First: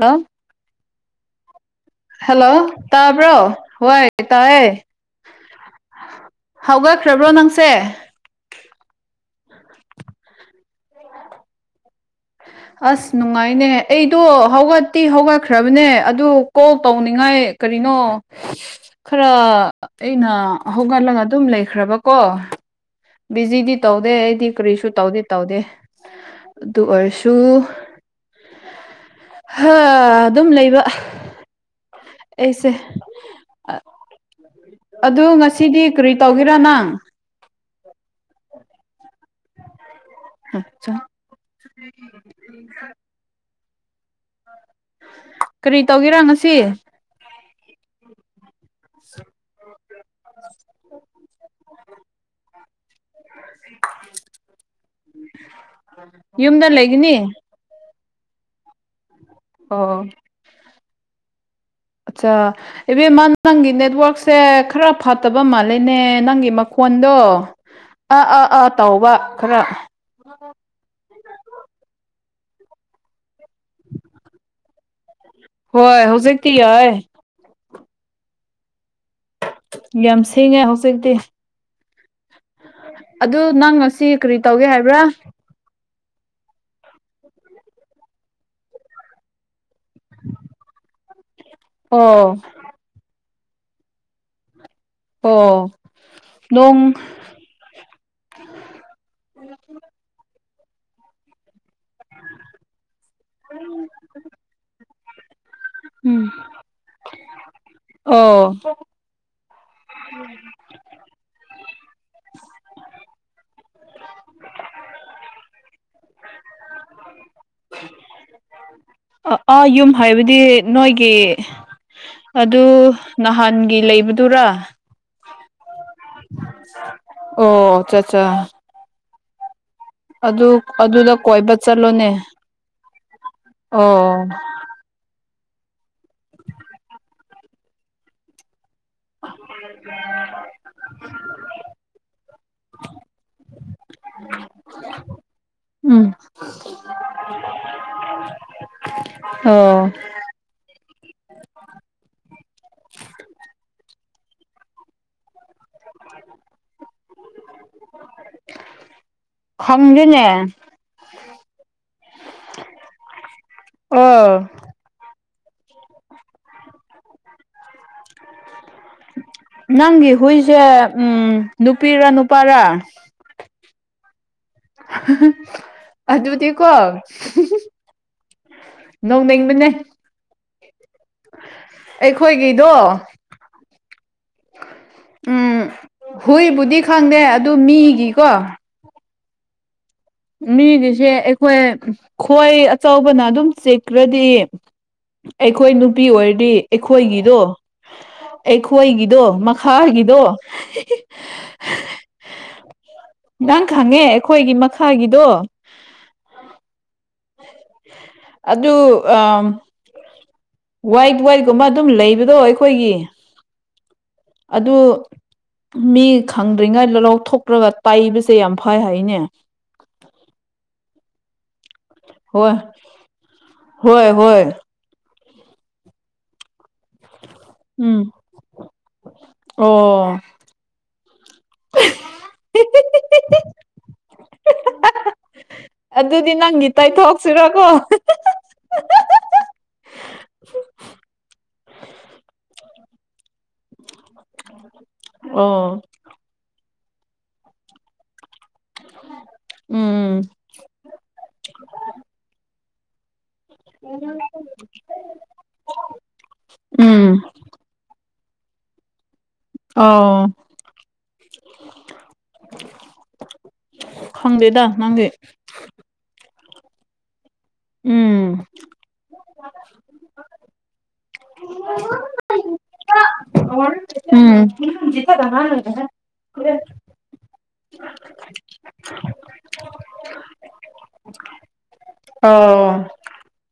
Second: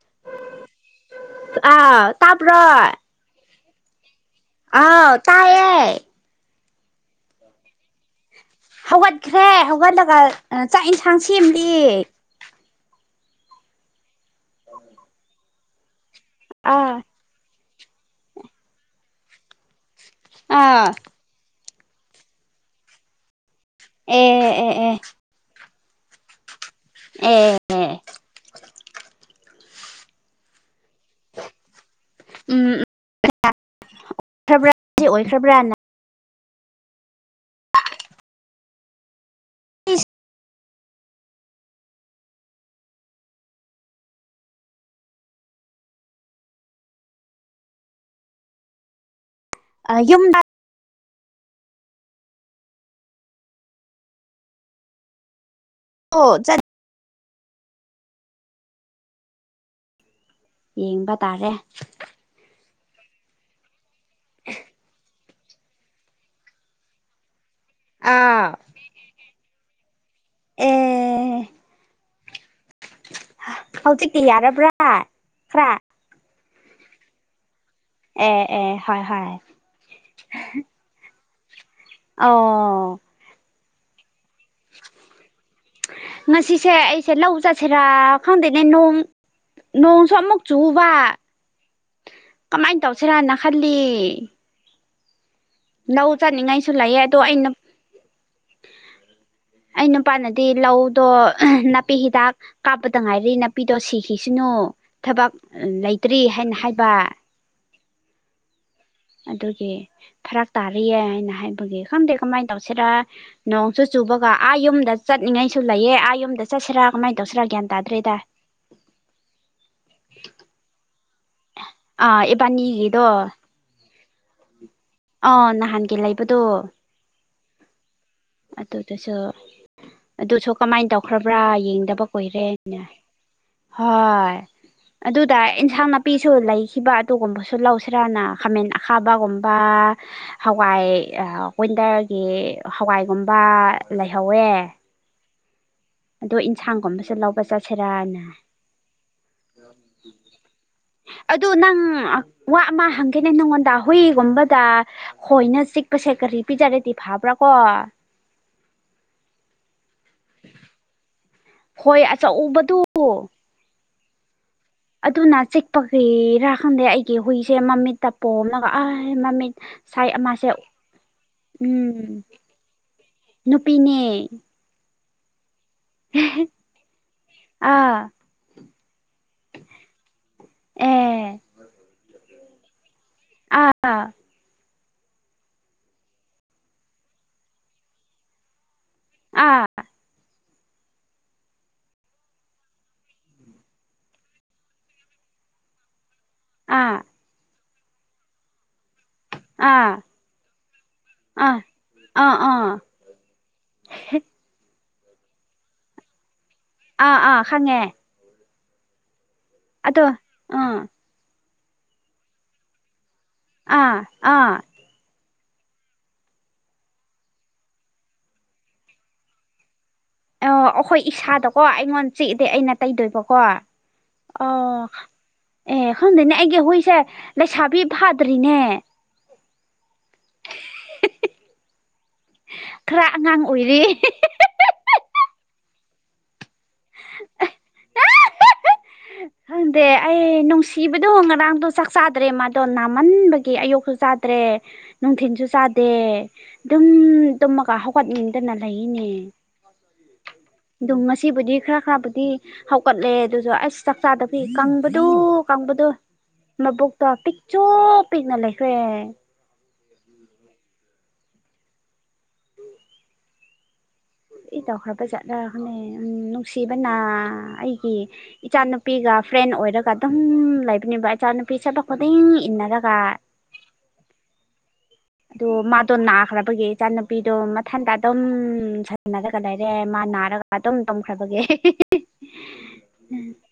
ꯆ ꯑꯥ ꯍꯜꯂꯣ ꯇꯥꯕ꯭ꯔꯣ ꯇ ꯭ꯔꯣ ꯍꯣꯏ ꯇꯥꯏꯦ ꯑꯥꯎ ꯇꯥꯏꯌꯦ ꯍꯧꯒꯠꯈ꯭ꯔꯕ꯭ꯔꯣ ꯅꯪꯁꯦ ꯍꯧꯒꯠꯈ꯭ꯔꯦ ꯍꯧꯒꯠꯂꯒ ꯆꯥꯛ ꯏꯟꯁꯥꯡ ꯁꯦꯝꯂꯤ ꯑꯁ ꯅꯨꯡꯉꯥꯏꯅꯦ ꯑꯩꯗꯣ ꯍꯧꯒꯠꯇꯤ ꯍꯧꯒꯠꯈ꯭ꯔꯕꯅꯦ ꯑꯗꯨ ꯀꯣꯜ ꯑꯥ ꯇꯧꯅꯤꯡꯉꯥꯏ ꯀꯔꯤꯅꯣ ꯈꯔ ꯑꯩꯅ ꯑꯦ ꯍꯧꯒꯠꯂꯒ ꯑꯗꯨꯝ ꯂꯩꯈ꯭ꯔꯕꯀꯣ ꯕꯤꯖꯤꯗꯤ ꯇꯧꯗꯦ ꯑꯩꯗꯤ ꯑꯦ ꯀꯔꯤꯁꯨ ꯑꯦ ꯇꯧꯗꯤꯦ ꯇꯧꯗꯦ ꯑꯗꯨ ꯑꯣꯏꯔꯁꯨ ꯑꯦ ꯍ ꯑꯗꯨꯝ ꯂꯩꯕ ꯑꯩꯁꯦ ꯎꯝ ꯈ꯭ꯔꯕ꯭ꯔꯥ ꯑꯗꯨ ꯑꯣꯏꯈ꯭ꯔꯕ꯭ꯔꯥꯅ ꯉꯁꯤꯗꯤ ꯀꯔꯤ ꯇꯧꯒꯦꯔ ꯅꯪ ꯑ ꯑꯆꯥ ꯀꯔꯤ ꯇꯧꯒꯦꯔ ꯉꯁꯤ ꯌꯨꯝ ꯆꯠ ꯌꯨꯝꯗ ꯂꯩꯒꯅꯤ ꯑꯣ ꯌꯦꯡꯕ ꯇꯥꯔꯦ ꯑꯠꯆꯥ ꯏꯕꯦꯝꯃ ꯅꯪꯒꯤ ꯅꯦꯠꯋꯔꯛꯁꯦ ꯈꯔ ꯐ ꯐꯠꯇꯕ ꯃꯥꯜꯂꯦꯅꯦ ꯅꯪꯒꯤ ꯃꯈꯣꯟꯗꯣ ꯑꯥ ꯑꯥ ꯑꯥ ꯇꯧꯕ ꯈꯔ ꯑꯣ ꯍꯧꯖꯤꯛꯇꯤ ꯌꯥꯔꯕ꯭ꯔꯥ ꯈ ꯍꯣꯏ ꯍꯧꯖꯤꯛꯀꯤ ꯍ ꯑꯦ ꯑꯦ ꯍꯣꯏ ꯍꯣꯏ ꯌꯥꯝ ꯁꯦꯡꯉ ꯍꯧꯖꯤꯛꯇꯤ ꯑꯣ ꯑꯗꯨ ꯅꯪ ꯉꯁꯤ ꯀꯔꯤ ꯇꯧꯒꯦ ꯍꯥꯏꯕ꯭ꯔꯥ ꯉꯁꯤꯁꯦ ꯑꯩꯁꯦ ꯂꯧ ꯆꯠꯁꯤꯔꯥ ꯈꯪꯗꯣꯏꯅꯦ ꯅꯣꯡ ꯅꯣꯡꯁꯨ ꯑꯃꯨꯛ ꯆꯨꯕ ꯑꯣ ꯀꯃꯥꯏꯅ ꯇꯧꯁꯤꯔꯅ ꯈꯜꯂꯤ ꯑꯣ ꯅꯧ ꯆꯠꯅꯤꯡꯉꯥꯏꯁꯨ ꯅꯣꯡ ꯂꯩꯑꯦ ꯑꯗꯣ ꯑꯩꯅ ꯑꯩ ꯅꯨꯄꯥꯅꯗꯤ ꯂꯧꯗꯣ ꯅꯥꯄꯤ ꯍꯤꯗꯥꯛ ꯀꯥꯞꯄꯗ ꯉꯥꯏꯔꯤ ꯅꯥꯄꯤꯗꯣ ꯁꯤꯈꯤꯁꯤꯅꯨ ꯊꯕꯛ ꯂꯩꯇ꯭ꯔꯤ ꯎꯝ ꯍꯥꯏꯅ ꯍꯥꯏꯕ ꯑꯣ ꯑꯗꯨꯒꯤ ꯐꯔꯛ ꯇꯥꯔꯤꯌꯦ ꯍꯥꯏꯅ ꯍꯥꯏꯕꯒꯤ ꯈꯪꯗꯦ ꯀꯃꯥꯏꯅ ꯇꯧꯁꯤꯔ ꯅꯣꯡꯁꯨ ꯆꯨꯕꯒ ꯑꯥ ꯌꯨꯝꯗ ꯆꯠꯅꯤꯡꯉꯩꯁꯨ ꯂꯩꯌꯦ ꯑꯥ ꯌꯨꯝꯗ ꯆꯠꯁꯤꯔꯥ ꯀꯃꯥꯏꯅ ꯇꯧꯁꯤꯔꯥ ꯒ꯭ꯌꯥꯟ ꯇꯥꯗ꯭ꯔꯦꯗ ꯑ ꯑꯥ ꯌꯨꯝ ꯍꯥꯏꯕꯗꯤ ꯅꯣꯏꯒꯤ ꯑꯥ ꯑꯗꯨ ꯏꯕꯥꯅꯤꯒꯤꯗꯣ ꯅꯍꯥꯟꯒꯤ ꯂꯩꯕꯗꯨꯔꯥ ꯑꯥ ꯅꯍꯥꯟꯒꯤ ꯂꯩꯕꯗꯣ ꯑꯣ ꯑꯆꯥ ꯑꯠꯆꯥ ꯑꯗꯨꯗꯨꯁꯨ ꯑꯗꯨ ꯑꯗꯨꯁꯨ ꯀꯃꯥꯏꯅ ꯑꯗꯨꯗ ꯇꯧꯈ꯭ꯔꯕ꯭ꯔꯥ ꯀꯣꯏꯕ ꯌꯦꯡꯗꯕ ꯆꯠꯂꯣꯅꯦ ꯀꯨꯏꯔꯦꯅꯦ ꯑꯣ ꯑꯗꯨꯗ ꯑꯦꯟꯁꯥꯡ ꯅꯥꯄꯤꯁꯨ ꯂꯩꯈꯤꯕ ꯑꯗꯨꯒꯨꯝꯕꯁꯨ ꯂꯧꯁꯤꯔꯥꯅ ꯈꯥꯃꯦꯟ ꯁꯥꯥꯕꯒꯨꯝꯕ ꯍꯋꯥꯏ ꯀꯋꯤꯟꯗꯔꯒꯤ ꯍꯋꯥꯏ ꯝꯕ ꯂꯩꯍꯧꯋꯦ ꯎꯝ ꯑꯗꯣ ꯏꯟꯁꯥꯡꯒꯨꯝꯕꯁꯨ ꯂꯧꯕ ꯆꯠꯁꯤꯔꯅ ꯑꯣ ꯑꯗꯨ ꯅꯪ ꯋꯥ ꯑꯃ ꯍꯪꯒꯦꯅꯦ ꯅꯪꯉꯣꯟꯗ ꯍꯨꯏꯒꯨꯝꯕꯗ ꯍꯣꯏꯅ ꯆꯤꯛꯄꯁꯦ ꯀꯔꯤ ꯄꯤꯖꯔꯗꯤ ꯐꯕ꯭ꯔꯥ ꯀꯣ ꯈꯪꯗꯦꯅꯦ ꯍꯣꯏ ꯑꯆꯧꯕꯗꯨ ꯑꯥꯎ ꯑꯗꯨꯅ ꯆꯤꯛꯄꯒꯤꯔꯥ ꯈꯪꯗꯦ ꯑꯩꯒꯤ ꯍꯨꯏꯁꯦ ꯃꯃꯤꯠꯇ ꯄꯣꯝꯂꯒ ꯑ ꯃꯃꯤꯠ ꯁꯥꯏ ꯅꯪꯒꯤ ꯑꯃꯁꯦ ꯍꯨꯏꯖꯦ ꯎꯝ ꯅꯨꯄꯤꯔꯥ ꯎꯝ ꯅꯨꯄꯥꯔꯥ ꯅꯨꯄꯤꯅꯦ [inaudible] ꯑꯗꯨꯗꯤꯀꯣ ꯑꯥ ꯅꯣꯛꯅꯤꯡꯕꯅꯦ ꯑꯦ ꯑꯩꯈꯣꯏꯒꯤꯗꯣ ꯑꯥ ꯎꯝ ꯍꯨꯏꯕꯨꯗꯤ ꯈꯪꯗꯦ ꯑꯗꯨ ꯃꯤꯒꯤꯀꯣ ꯑꯥ ꯃꯤꯒꯤꯁꯦ ꯑꯩꯈꯣꯏ ꯈꯣꯏ ꯑꯆꯧꯕꯅ ꯑꯗꯨꯝ ꯆꯤꯛꯈꯔꯗꯤ ꯑꯩꯈꯣꯏ ꯅꯨꯄꯤ ꯑꯣꯏꯔꯗꯤ ꯑꯥ ꯑꯩꯈꯣꯏꯒꯤꯗꯣ ꯑꯩꯈꯣꯏꯒꯤꯗꯣ ꯑꯥ ꯃꯈꯥꯒꯤꯗꯣ ꯑꯥ ꯑꯥ ꯑꯥ ꯅꯪ ꯈꯪꯉꯦ ꯑꯩꯈꯣꯏꯒꯤ ꯃꯈꯥꯒꯤꯗꯣ ꯑꯥ ꯑꯥ ꯈꯪꯉꯦ ꯑꯗꯨ ꯑꯝ ꯑꯗꯣ ꯑꯥ ꯋꯥ꯭ꯏꯗ ꯋꯥ꯭ꯏꯗ ꯒꯨꯝꯕ ꯑꯗꯨꯝ ꯂꯩꯕꯗꯣ ꯑꯩꯈꯣꯏꯒꯤ ꯑꯥ ꯑꯥ ꯑꯗꯨ ꯃꯤ ꯈꯪꯗ꯭ꯔꯤꯉꯩꯗ ꯂꯧꯊꯣꯛꯂꯒ ꯇꯩꯏꯕꯁꯦ ꯌꯥꯝ ꯐꯥꯏ ꯍꯥꯏꯅꯦ ꯑ ꯑꯩꯈꯣꯏ ꯏꯁꯥꯗꯀꯣ ꯑꯩ ꯑꯩꯉꯣꯟ ꯆꯤꯛꯑꯗꯤ ꯍꯣꯏ ꯑꯩꯅ ꯇꯩꯗꯣꯏꯕꯀꯣ ꯍꯣꯏ ꯍꯣꯏ ꯑꯣ ꯑꯦ ꯈꯪꯗꯦꯅꯦ ꯑꯩꯒꯤ ꯍꯨꯏꯁꯦ ꯂꯩꯁꯥꯕꯤ ꯎꯝ ꯐꯥꯗ꯭ꯔꯤꯅꯦ ꯑꯣ... ꯈꯔ ꯑꯉꯥꯡ ꯑꯣꯏꯔꯤ ꯑꯗꯨꯗꯤ ꯅꯪꯒꯤ ꯇꯩꯊꯣꯛꯁꯤꯔꯀꯣ ꯈꯪꯗꯦ ꯑꯩ ꯅꯨꯡꯁꯤꯕꯗꯣ ꯉꯔꯥꯡꯗꯣ ꯆꯥꯛ ꯆꯥꯗ꯭ꯔꯦ ꯃꯥꯗꯣ ꯅꯥꯃꯟꯕꯩ ꯒꯤ ꯑꯌꯨꯣꯛꯁꯨ ꯆꯥꯗ꯭ꯔꯦ ꯅꯨꯡꯊꯤꯟꯁꯨ ꯑꯣ ꯆꯥꯗꯦ ꯑꯗꯨꯝ ꯇꯨꯝꯃꯒ ꯍꯧ ꯒꯠ ꯅꯤꯡꯗꯅ ꯂꯩꯌꯦꯅꯦ ꯎꯝ ꯑꯗꯨ ꯉꯁꯤꯕꯨꯗꯤ ꯈꯔ ꯈꯔꯕꯨꯗꯤ ꯍꯧꯒꯠꯂꯦ ꯑꯗꯨꯁꯨ ꯑꯁ ꯆꯥꯛ ꯆꯥꯗꯕꯩ ꯀꯪꯕꯗꯨ ꯀꯪꯕꯗꯨ ꯃꯕꯣꯛꯇꯣ ꯎꯝ ꯄꯤ ꯄꯤꯛꯆꯣ ꯄꯤꯛꯅ ꯂꯩꯈ꯭ꯔꯦ ꯑꯣ ꯀ꯭ꯔꯤ ꯈꯪꯗꯦꯗ ꯇꯧꯈ꯭ꯔꯥꯕ ꯅꯪꯗꯤ ꯖꯥꯠꯂꯥꯅꯦ ꯅꯨꯡꯁꯤꯕꯅ ꯑꯩꯒꯤ ꯎꯝ ꯏꯆꯥꯅꯨꯄꯤꯒ ꯐ꯭ꯔꯦꯟ ꯑꯣꯏꯔꯒ ꯑꯗꯨꯝ ꯂꯩꯕꯅꯦꯕ ꯏꯆꯥꯅꯨꯄꯤ ꯁꯦꯠꯄ ꯈꯨꯗꯤꯡ ꯏꯟꯅꯔꯒ ꯎꯝ ꯄꯤꯗꯣ ꯃꯊꯟꯇ ꯑꯗꯨꯝ ꯁꯥꯟꯅꯔꯒ ꯂꯩꯔꯦ ꯃꯥ ꯅꯥꯔꯒ ꯑꯗꯨꯝ ꯇꯝꯈ꯭ꯔꯕꯒꯤ ꯑꯣ.. [inaudible]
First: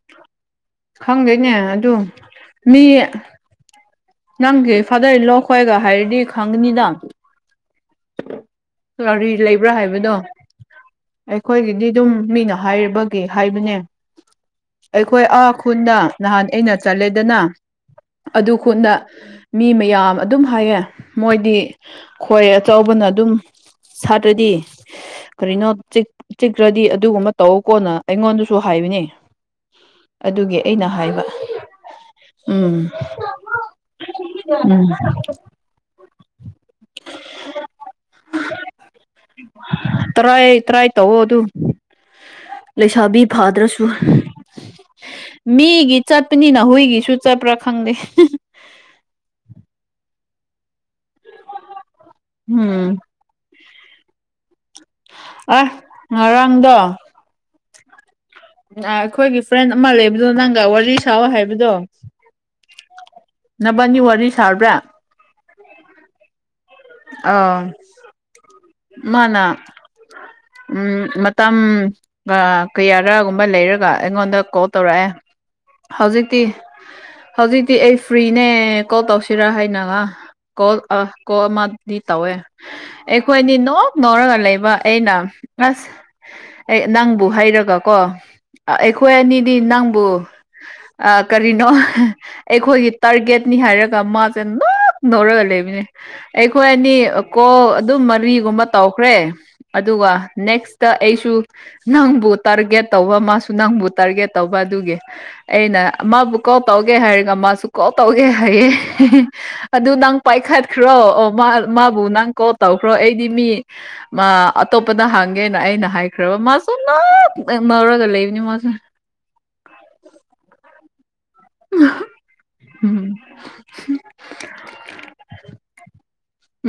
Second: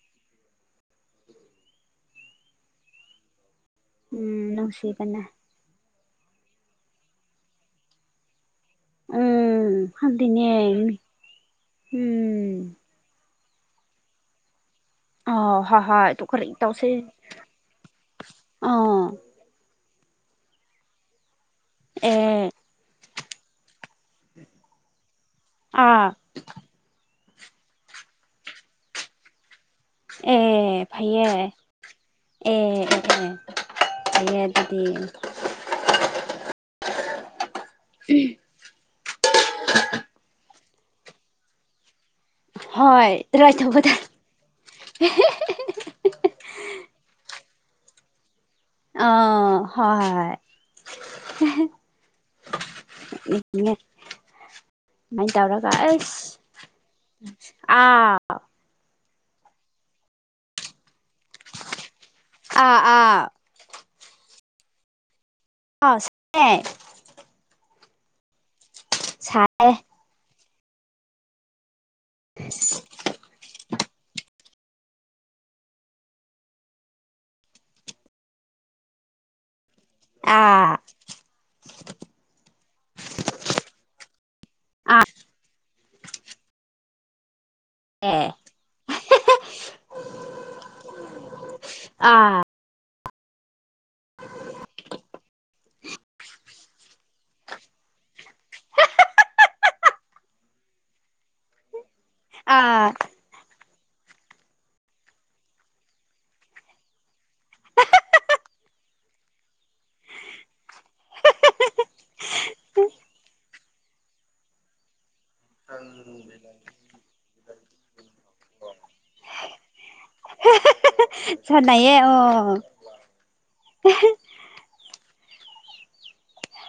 ꯈꯪꯗꯦꯅꯦ ꯑꯗꯨ ꯃꯤ ꯎꯝ ꯅꯪꯒꯤ ꯐꯥꯗꯔ ꯅꯨꯡꯁꯤꯕꯅ ꯏꯟ ꯂꯣ ꯈꯣꯏꯒ ꯍꯥꯏꯔꯗꯤ ꯍꯪꯒꯅꯤꯗ ꯀꯔꯤ ꯎꯝ ꯂꯩꯕ꯭ꯔꯥ ꯍꯥꯏꯕꯗꯣ ꯈꯪꯗꯦꯅꯦ ꯑꯩꯈꯣꯏꯒꯤꯗꯤ ꯑꯗꯨꯝ ꯃꯤꯅ ꯎꯝ ꯍꯥꯏꯔꯤꯕ ꯒꯤ ꯍꯥꯏꯕꯅꯦ ꯑꯩꯈꯣꯏ ꯑꯥ ꯑꯥꯎ ꯍꯣꯏ ꯈꯨꯟꯗ ꯍꯣꯏ ꯑꯗꯨ ꯅꯍꯥꯟ ꯀꯔꯤ ꯑꯩꯅ ꯇꯧꯁꯤ ꯆꯠꯂꯦꯗꯅ ꯑꯗꯨ ꯈꯨꯟꯗ ꯑꯥ ꯃꯤ ꯃꯌꯥꯝ ꯑꯗꯨꯝ ꯍꯥꯏꯌꯦ ꯃꯣꯏꯗꯤ ꯈꯣꯏ ꯑꯦ ꯑꯆꯧꯕꯅ ꯑꯗꯨꯝ ꯁꯥꯇ꯭ꯔꯗꯤ ꯀꯔꯤꯅꯣ ꯑꯥ ꯆꯤꯛ ꯆꯤꯛꯈ꯭ꯔꯗꯤ ꯑꯗꯨꯒꯨꯝꯕ ꯇꯧ ꯀꯣꯅ ꯑꯩꯉꯣꯟꯗꯁꯨ ꯍꯥꯏꯕꯅꯦ ꯑꯗꯨꯒꯤ ꯑꯦ ꯑꯩꯅ ꯍꯥꯏꯕ ꯐꯩꯌꯦ ꯎꯝ ꯑꯦ ꯑꯦ ꯌꯦ ꯑꯗꯨꯗꯤ ꯎꯝ ꯇ꯭ꯔꯥꯏ ꯇ꯭ꯔꯥꯏ ꯇꯧꯋ ꯑꯗꯨ ꯍꯣꯏ ꯂꯩꯁꯥꯕꯤ ꯑꯗꯨꯃꯥꯏ ꯐꯥꯗ꯭ꯔꯁꯨ ꯇꯧꯕꯗ ꯃꯤꯒꯤ ꯆꯠꯄꯅꯤꯅ ꯍꯨꯏꯒꯤꯁꯨ ꯆꯠꯄ꯭ꯔꯥ ꯈꯪꯗꯦ ꯑ ꯍꯣꯏ [inaudible] ꯍꯨꯝ [unintelligible] ꯑ ꯉꯔꯥꯡꯗꯣ ꯑ ꯑ ꯑꯩꯈꯣꯏꯒꯤ ꯐ꯭ꯔꯦꯟ ꯑꯃ ꯂꯩꯕꯗꯣ ꯅꯪꯒ ꯋꯥꯔꯤ ꯁꯥꯑꯣ ꯍꯩꯕꯗꯣ ꯑꯥ ꯑꯥ ꯅꯕꯥꯅꯤ ꯋꯥꯔꯤ ꯁꯥꯔꯕ꯭ꯔꯥ ꯑꯥꯁ [unintelligible] ꯑ ꯃꯥꯅ ꯁꯥꯏꯌꯦ ꯎꯝ ꯃꯇꯝ ꯀꯌꯥꯔꯛꯒꯨꯝꯕ ꯂꯩꯔꯒ ꯑꯩꯉꯣꯟꯗ ꯀ ꯇꯧꯔꯛꯑꯦ ꯍꯧꯖꯤꯛꯇꯤ ꯍꯧꯖꯤꯛꯇꯤ ꯑꯩ ꯐ꯭ꯔꯤꯅꯦ ꯀꯣꯜ ꯇꯧꯁꯤꯔꯥ ꯍꯥꯏꯅ ꯑꯥ ꯀꯣꯜ ꯑ ꯀꯣꯜ ꯑꯃꯗꯤ ꯇꯧꯋꯦ ꯑꯩꯈꯣꯏꯅꯤ ꯅꯣꯛ ꯅꯣꯛꯔꯒ ꯂꯩꯕ ꯑꯥ ꯑꯩꯅ ꯑꯁ ꯑꯦ ꯅꯪꯕꯨ ꯍꯥꯏꯔꯒ ꯀꯣ ꯑꯦ ꯑꯩꯈꯣꯏ ꯑꯅꯤꯗꯤ ꯅꯪꯕꯨ ꯑ ꯀꯔꯤꯅꯣ? ꯑꯥ ꯑꯩꯈꯣꯏꯒꯤ ꯇꯥꯔꯒꯦꯠꯅꯤ ꯍꯥꯏꯔꯒ ꯃꯥꯁꯦ ꯅꯣꯛ ꯅꯧꯔꯒ ꯂꯩꯕꯅꯦ ꯑꯩꯈꯣꯏ ꯑꯅꯤ ꯀꯣ ꯑꯗꯨꯝ ꯃꯔꯤ ꯨꯒꯨꯝꯕ ꯇꯧꯈ꯭ꯔꯦ ꯑꯗꯨꯒ ꯅꯦꯛꯁꯇ ꯑꯩꯁꯨ ꯅꯪꯕꯨ ꯑꯥ ꯇꯥꯔꯒꯦꯠ ꯇꯧꯕ ꯃꯥꯁꯨ ꯅꯪꯕꯨ ꯇꯥꯔꯒꯦꯠ ꯇꯧꯕ ꯑꯗꯨꯒꯤ ꯑꯩꯅ ꯃꯥꯕꯨ ꯀꯣꯜ ꯇꯧꯒꯦ ꯍꯥꯏꯔꯒ ꯃꯥꯁꯨ ꯀꯣꯜ ꯇꯧꯒꯦ ꯍꯥꯏꯌꯦ ꯑꯗꯨ ꯅꯪ ꯄꯥꯏꯈꯠꯈ꯭ꯔꯣ ꯑꯣ ꯃꯥꯕꯨ ꯅꯪ ꯀꯣꯜ ꯇꯧꯈ꯭ꯔꯣ ꯑꯩꯗꯤ ꯃꯤ ꯃꯥ ꯑꯇꯣꯞꯄꯗ ꯍꯥꯡꯒꯦꯅ ꯑꯩꯅ ꯍꯥꯏꯔꯕ ꯃꯥꯁꯨ ꯅꯣꯛ ꯑꯦꯔꯒ ꯂꯩꯕꯅꯤ ꯃꯥꯁꯦ ꯁꯥꯅꯩꯌꯦ ꯑꯣ ꯎꯝ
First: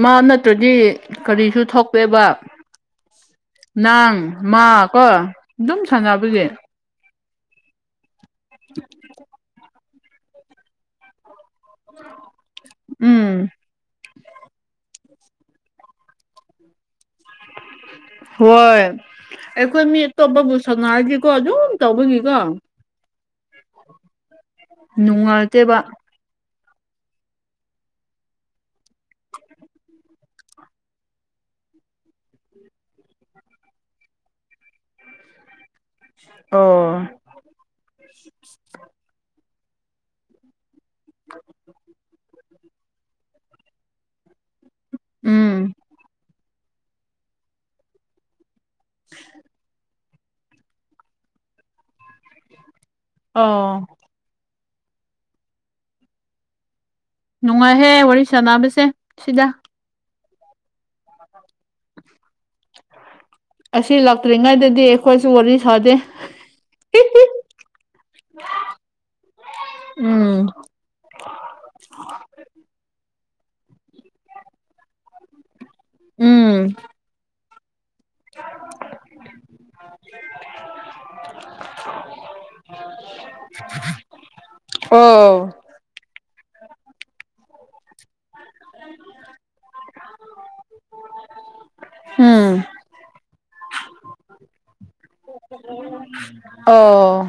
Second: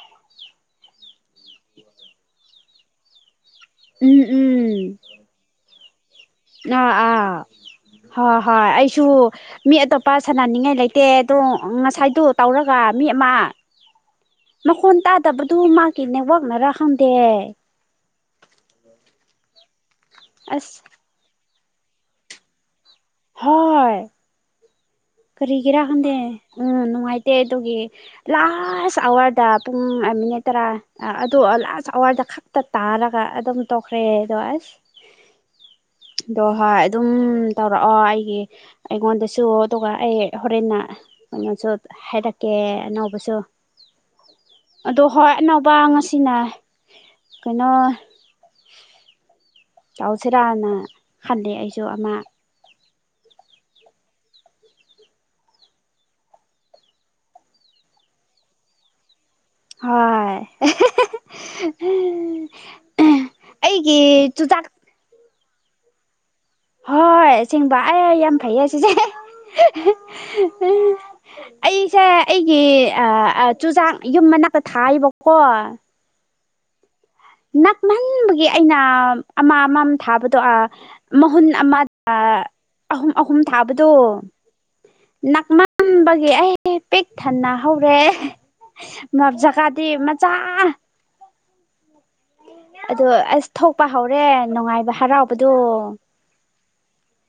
ꯃꯥ ꯅꯠꯇ꯭ꯔꯗꯤ ꯀꯔꯤꯁꯨ ꯊꯣꯛꯑꯦꯕ ꯅꯪ ꯎꯝ ꯃꯥ ꯎꯝ ꯀꯣ ꯑꯗꯨꯝ ꯁꯥꯟꯅꯕꯒꯤ ꯑꯥ ꯑꯥ ꯍꯣꯏ ꯍꯣꯏ ꯑꯩꯁꯨ ꯃꯤ ꯑꯇꯣꯞꯄ ꯁꯥꯟꯅꯅꯤꯡꯉꯥꯏ ꯂꯩꯇꯦ ꯑꯗꯣ ꯉꯁꯥꯏꯗꯨ ꯇꯧꯔꯒ ꯃꯤ ꯑꯃ ꯎꯝ ꯃꯈꯣꯟ ꯇꯥꯗꯕꯗꯨ ꯃꯥꯒꯤ ꯅꯦꯋꯥꯛꯅꯔꯥ ꯈꯪꯗꯦ ꯍꯣꯏ ꯑꯩꯈꯣꯏ ꯃꯤ ꯑꯇꯣꯞꯄꯕꯨ ꯑꯁ ꯁꯥꯅꯔꯗꯤꯀꯣ ꯑꯗꯨꯝ ꯇꯧꯕꯒꯤꯀꯣ ꯍꯣꯏ ꯅꯨꯡꯉꯥꯏꯇꯦꯕ ꯀꯔꯤꯒꯤꯔꯥ ꯈꯪꯗꯦ ꯎꯝ ꯅꯨꯡꯉꯥꯏꯇꯦ ꯑꯗꯨꯒꯤ ꯂꯥꯁ ꯑꯋꯥꯔꯗ ꯄꯨꯡ ꯃꯤꯅꯤ ꯈꯛꯇꯔꯥ ꯑꯗꯨ ꯂꯥꯁ ꯑꯋꯥꯔꯗ ꯈꯥ ꯇ ꯇꯥꯔꯒ ꯑꯗꯨꯝ ꯇꯣꯛꯈ꯭ꯔꯦ ꯑꯗꯣ ꯑꯁ [inaudible] ꯑꯗꯣ ꯍꯣꯏ ꯑꯣ ꯗꯨꯝ ꯄꯨꯔꯛꯑꯣ ꯑꯩꯒꯤ ꯑꯩꯉꯣꯟꯗꯁꯨ ꯑꯗꯨꯒ ꯑꯩ ꯍꯣꯔꯦꯟꯅ ꯀꯩꯅꯣꯁꯨ ꯍꯥꯏꯔꯛꯀꯦ ꯑꯅꯧꯕꯁꯨ ꯑꯗꯣ ꯍꯣꯏ ꯑꯅꯧꯕ ꯎꯝ ꯉꯁꯤꯅ ꯀꯩꯅꯣ [inaudible] ꯇꯩꯁꯤꯔꯥꯅ ꯈꯜꯂꯦ ꯑꯩꯁꯨ ꯑꯃ ꯑꯣ ꯅꯨꯡꯉꯥꯏꯍꯦ ꯋꯥꯔꯤ ꯁꯥꯟꯅꯕꯁꯦ ꯁꯤꯗ ꯍꯣꯏ [inaudible] ꯑꯁꯤ ꯆꯨꯖꯥꯛ ꯂꯥꯛꯇ꯭ꯔꯤꯉꯩꯗꯗꯤ ꯑꯩꯈꯣꯏꯁꯨ ꯋꯥꯔꯤ ꯁꯥꯗꯦ ꯍꯣꯏ ꯑꯁꯦꯡꯕ ꯑꯩ ꯌꯥꯝ ꯐꯩꯌꯦ ꯑꯁꯤꯁꯦ ꯑꯦꯍꯦ ꯎꯝ ꯑꯦꯍꯦ ꯑꯩꯁꯦ ꯑꯩꯒꯤ ꯑ ꯑ ꯆꯨꯖꯥꯛ ꯌꯨꯝ ꯃꯅꯥꯛꯇ ꯊꯥꯏꯕꯀꯣ ꯎꯝ ꯅꯛꯃꯟꯕꯒꯤ ꯑꯩꯅ ꯑꯃ ꯑꯝ ꯊꯥꯕꯗꯣ ꯑꯥ ꯃꯍꯨꯟ ꯑꯃ ꯑꯍꯨꯝ ꯑꯍꯨꯝ ꯊꯥꯕꯗꯣ ꯑꯣ ꯇꯨꯝꯕꯒꯤ ꯑꯩꯗꯤ ꯄꯤꯛ ꯊꯟꯅ ꯍꯧꯔꯦ ꯉ ꯖꯒꯥꯗꯤ ꯃꯆꯥ ꯎꯝ ꯑꯗꯣ ꯑꯁ ꯊꯣꯛꯄ ꯍꯧꯔꯦ ꯅꯨꯡꯉꯥꯏꯕ ꯍꯔꯥꯎꯕꯗꯣ ꯑꯣ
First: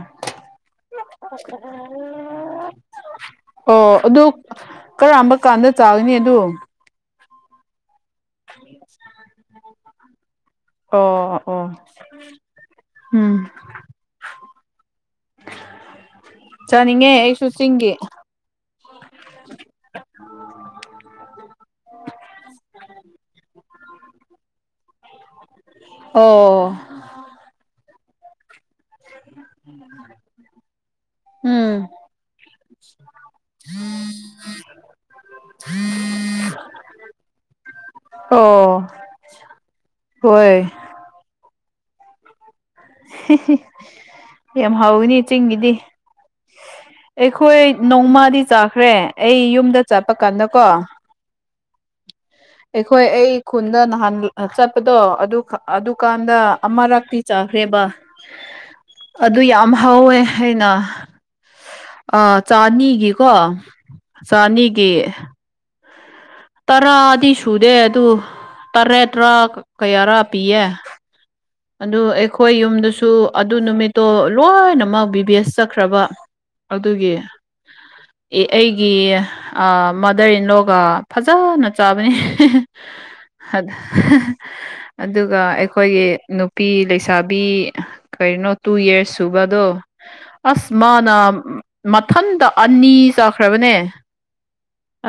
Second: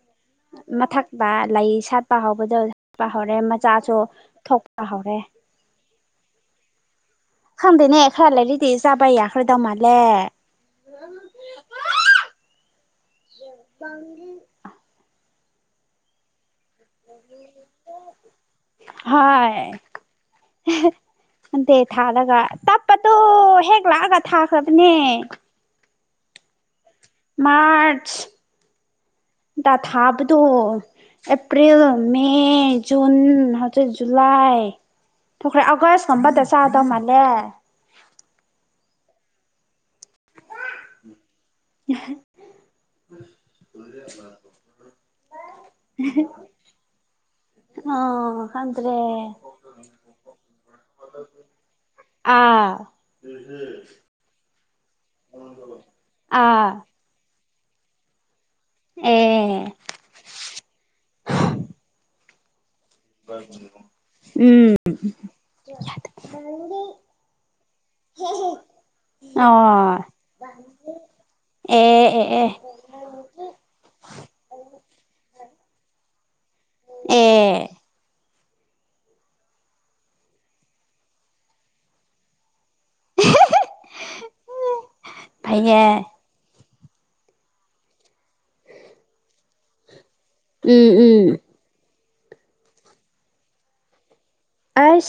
ꯃꯊꯛꯇ ꯂꯩ ꯁꯥꯠꯄ ꯍꯧꯕꯗꯣ ꯁꯥꯠꯄ ꯍꯧꯔꯦ ꯑꯣ ꯃꯆꯥꯁꯨ ꯑꯗꯨ ꯊꯣꯛꯄ ꯍꯧꯔꯦ ꯀꯔꯝꯕ ꯀꯥꯟꯗ ꯆꯥꯎꯅꯤ ꯑꯗꯨ ꯈꯪꯗꯦꯅꯦ ꯈ꯭ꯔ ꯂꯩꯔꯦꯗꯤ ꯆꯥꯕ ꯌꯥꯈ꯭ꯔꯗꯧ ꯃꯥꯂꯦ ꯑꯣ ꯑꯣ ꯎꯝ [inaudible] ꯆꯥꯅꯤꯡꯉꯦ ꯑꯩꯁꯨ ꯆꯤꯡꯒꯤ ꯍꯣꯏ ꯅꯗꯦ ꯊꯥꯔꯒ ꯇꯞꯄꯗꯨ ꯍꯦꯛ ꯂꯥꯛꯑꯒ ꯊꯥꯈ꯭ꯔꯕꯅꯦ ꯑꯣ ꯃꯥꯔꯁ ꯇ ꯊꯥꯕꯗꯣ ꯑꯦꯄ꯭ꯔꯤꯜ ꯎꯝ ꯃꯦ ꯖꯨꯟ ꯍꯧꯖꯤꯛ ꯖꯨꯂꯥꯏ ꯊꯨꯈ꯭ꯔꯦ ꯑꯥꯒꯁꯀꯨꯝꯕꯗ ꯆꯥꯗꯧ ꯃꯥꯜꯂꯦ ꯑꯣ ꯍꯣꯏ [inaudible] ꯍꯤ ꯍꯤ ꯌꯥꯝ ꯍꯥꯎꯋꯤꯅꯤ ꯆꯤꯡꯒꯤꯗꯤ ꯑꯩꯈꯣꯏ ꯅꯣꯡꯃꯗꯤ ꯑꯥ ꯆꯥꯈ꯭ꯔꯦ ꯈꯪꯗ꯭ꯔꯦ ꯑꯩ ꯌꯨꯝꯗ ꯆꯠꯄ ꯀꯥꯟꯗꯀꯣ ꯑꯥ ꯑꯩꯈꯣꯏ ꯑꯩ ꯈꯨꯟꯗ ꯅꯍꯥꯟ ꯆꯠꯄꯗꯣ ꯑꯗꯨ ꯑꯗꯨꯀꯥꯟꯗ ꯑꯥ ꯑꯃꯔꯛꯇꯤ ꯆꯥꯈ꯭ꯔꯦꯕ ꯑꯗꯨ ꯑꯦ ꯌꯥꯝ ꯍꯧꯋꯦ ꯑꯩꯅ ꯑ ꯆꯥꯅꯤꯒꯤ ꯀꯣ ꯎꯝ ꯆꯅꯤꯒꯤ [inaudible] ꯇꯔꯥꯗꯤ ꯁꯨꯗꯦ ꯑꯗꯨ ꯇꯔꯦꯠꯔꯥ ꯑꯣ ꯀꯌꯥꯔꯥ ꯄꯤꯌꯦ ꯑꯦ ꯑꯗꯨ ꯑꯦ ꯑꯦ ꯑꯩꯈꯣꯏ ꯌꯨꯝꯗꯁꯨ ꯑꯗꯨ ꯅꯨꯃꯤꯠ ꯇꯣ ꯂꯣꯏꯅꯃꯛ ꯕꯤ ꯕꯤ ꯑꯦꯁ ꯆꯠꯈ꯭ꯔꯕ ꯑꯗꯨꯒꯤ ꯑꯦ ꯑꯩꯒꯤ ꯃꯥꯗꯔ ꯏꯟꯂꯣꯒ ꯐꯖꯅ ꯆꯥꯕꯅꯤ ꯍꯠ ꯍ ꯑꯗꯨꯒ ꯐꯩꯌꯦ ꯑꯩꯈꯣꯏꯒꯤ ꯅꯨꯞ ꯅꯨꯄꯤ ꯂꯩꯁꯥꯕꯤ ꯀꯩꯅꯣ ꯇꯨ ꯌꯔꯁ ꯁꯨꯕꯗꯣ ꯑꯁ ꯎꯝ ꯃꯥꯅ ꯎꯝ ꯃꯊꯟꯇ ꯑꯅꯤ ꯆꯥꯈ꯭ꯔꯕꯅꯦ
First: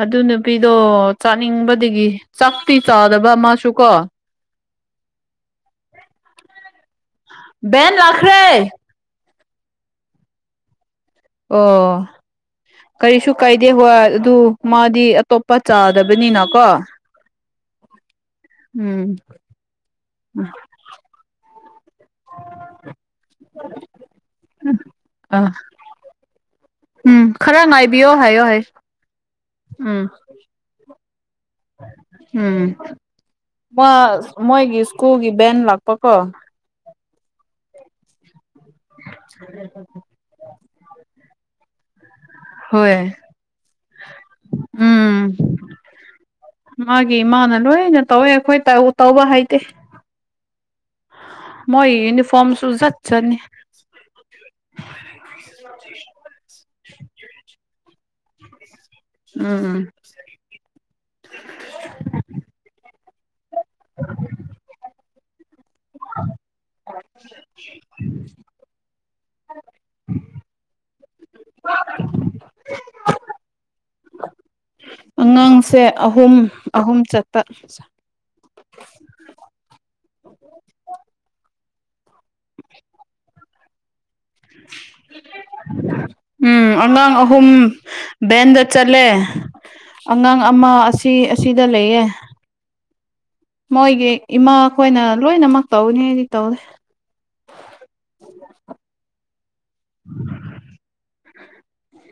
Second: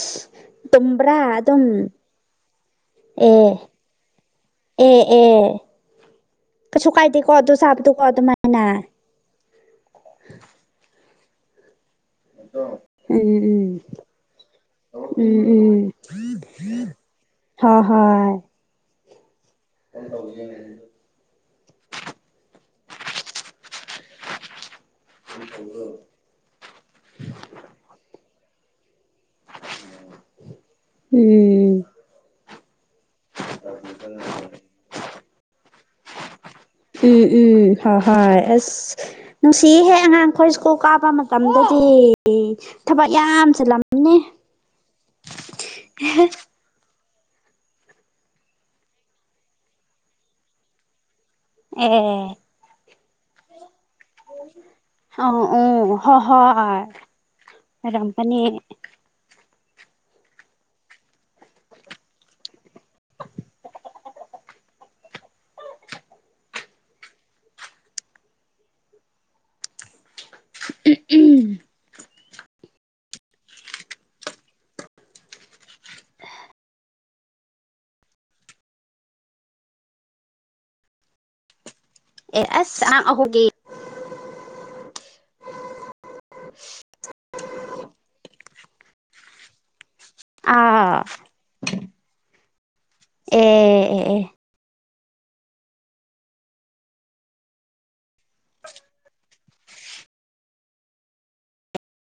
ꯑꯗꯨ ꯅꯨꯄꯤꯗꯣ ꯇꯨꯝꯕ꯭ꯔꯥ ꯑꯗꯨꯝ ꯆꯥꯅꯤꯡꯕꯗꯒꯤ ꯆꯥꯛꯇꯤ ꯆꯥꯗꯕ ꯑꯦ ꯃꯥꯁꯨ ꯀꯣ ꯑꯦ ꯑꯦ ꯀꯩꯁꯨ ꯀꯥꯏꯗꯦ ꯀꯣ ꯑꯗꯨꯨ ꯕꯦꯟ ꯆꯥꯕꯗꯨꯀꯣ ꯑꯗꯨ ꯂꯥꯛꯈ꯭ꯔꯦ ꯃꯥꯏꯅ [inaudible] ꯑꯣ ꯀꯔꯤꯁꯨ ꯀꯥꯏꯗꯦ ꯎꯝ ꯍꯣꯏ ꯑꯗꯨ ꯃꯥꯗꯤ ꯎꯝ ꯎꯝ ꯑꯇꯣꯞꯄ ꯆꯥꯗꯕꯅꯤꯅꯀꯣ ꯍ ꯍꯣꯏ [inaudible] [inaudible] [inaudible] [inaudible] ꯎꯝ ꯈꯔ ꯉꯥꯏꯕꯤꯌꯣ ꯍꯥꯏꯌꯣ ꯍꯥꯏ ꯎꯝ ꯎꯝ ꯎꯝ ꯃꯥ ꯃꯣꯏꯒꯤ ꯁ꯭ꯀꯨꯜꯒꯤ ꯕꯦꯟ ꯂꯥꯛꯄꯀꯣ ꯎꯝ ꯎꯝ ꯍꯣꯏ ꯍꯣꯏ ꯑꯁ ꯅꯨꯡꯁꯤꯍꯦ ꯑꯉꯥꯡꯈꯣꯏ ꯁ ꯀꯀꯣꯛ ꯀꯥꯞꯄ ꯃꯇꯝꯗꯗꯤ ꯑꯦ ꯊꯕꯛ ꯍꯣꯏ ꯌꯥꯝ ꯆꯜꯂꯝꯅꯦ ꯎꯝ ꯑꯦꯍꯦ ꯃꯥꯒꯤ ꯏꯃꯥꯅ ꯂꯣꯏꯅ ꯇꯧꯋꯦ ꯑꯩꯈꯣꯏ ꯇꯧꯕ ꯍꯥꯏꯇꯦ ꯃꯣꯏ ꯑꯦ ꯌꯨꯅꯤꯐꯣꯝ ꯖꯨ ꯖꯥꯠ ꯖꯥꯠꯅꯤ ꯑ ꯑꯣ ꯍ ꯍ ꯔꯝꯄꯅꯤ ꯎꯝ ꯎꯝ [unintelligible] [unintelligible] ꯎ ꯎꯝ ꯑꯉꯥꯡꯁꯦ ꯑꯍꯨꯝ ꯑꯍꯨꯝ ꯆꯠꯄ ꯑꯦ ꯑꯁ ꯑꯍ [unintelligible] ꯎꯝ ꯑꯉꯥꯡ ꯑꯍꯨꯝ ꯕꯦꯟꯗ ꯆꯠꯂꯦ ꯑꯉꯥꯡ ꯑꯃ ꯑꯥ ꯑꯁꯤ ꯑꯁꯤꯗ ꯂꯩꯌꯦ ꯑ ꯃꯣꯏꯒꯤ ꯏꯃꯥꯈꯣꯏꯅ ꯂꯣꯏꯅꯃꯛ ꯇꯧꯅꯤ ꯍꯥꯏꯗꯤ ꯇꯧꯗꯦ [unintelligible]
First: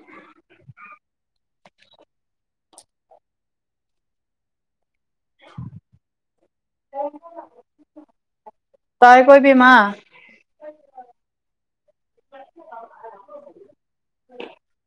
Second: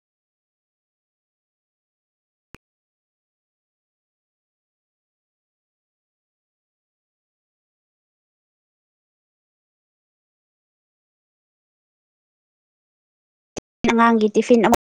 ꯇꯥꯏ ꯀꯣ ꯏꯕꯦꯃꯥ [unintelligible] ꯑꯉꯥꯡꯒꯤ ꯇꯤꯐꯤꯟ ꯑꯃꯨꯛ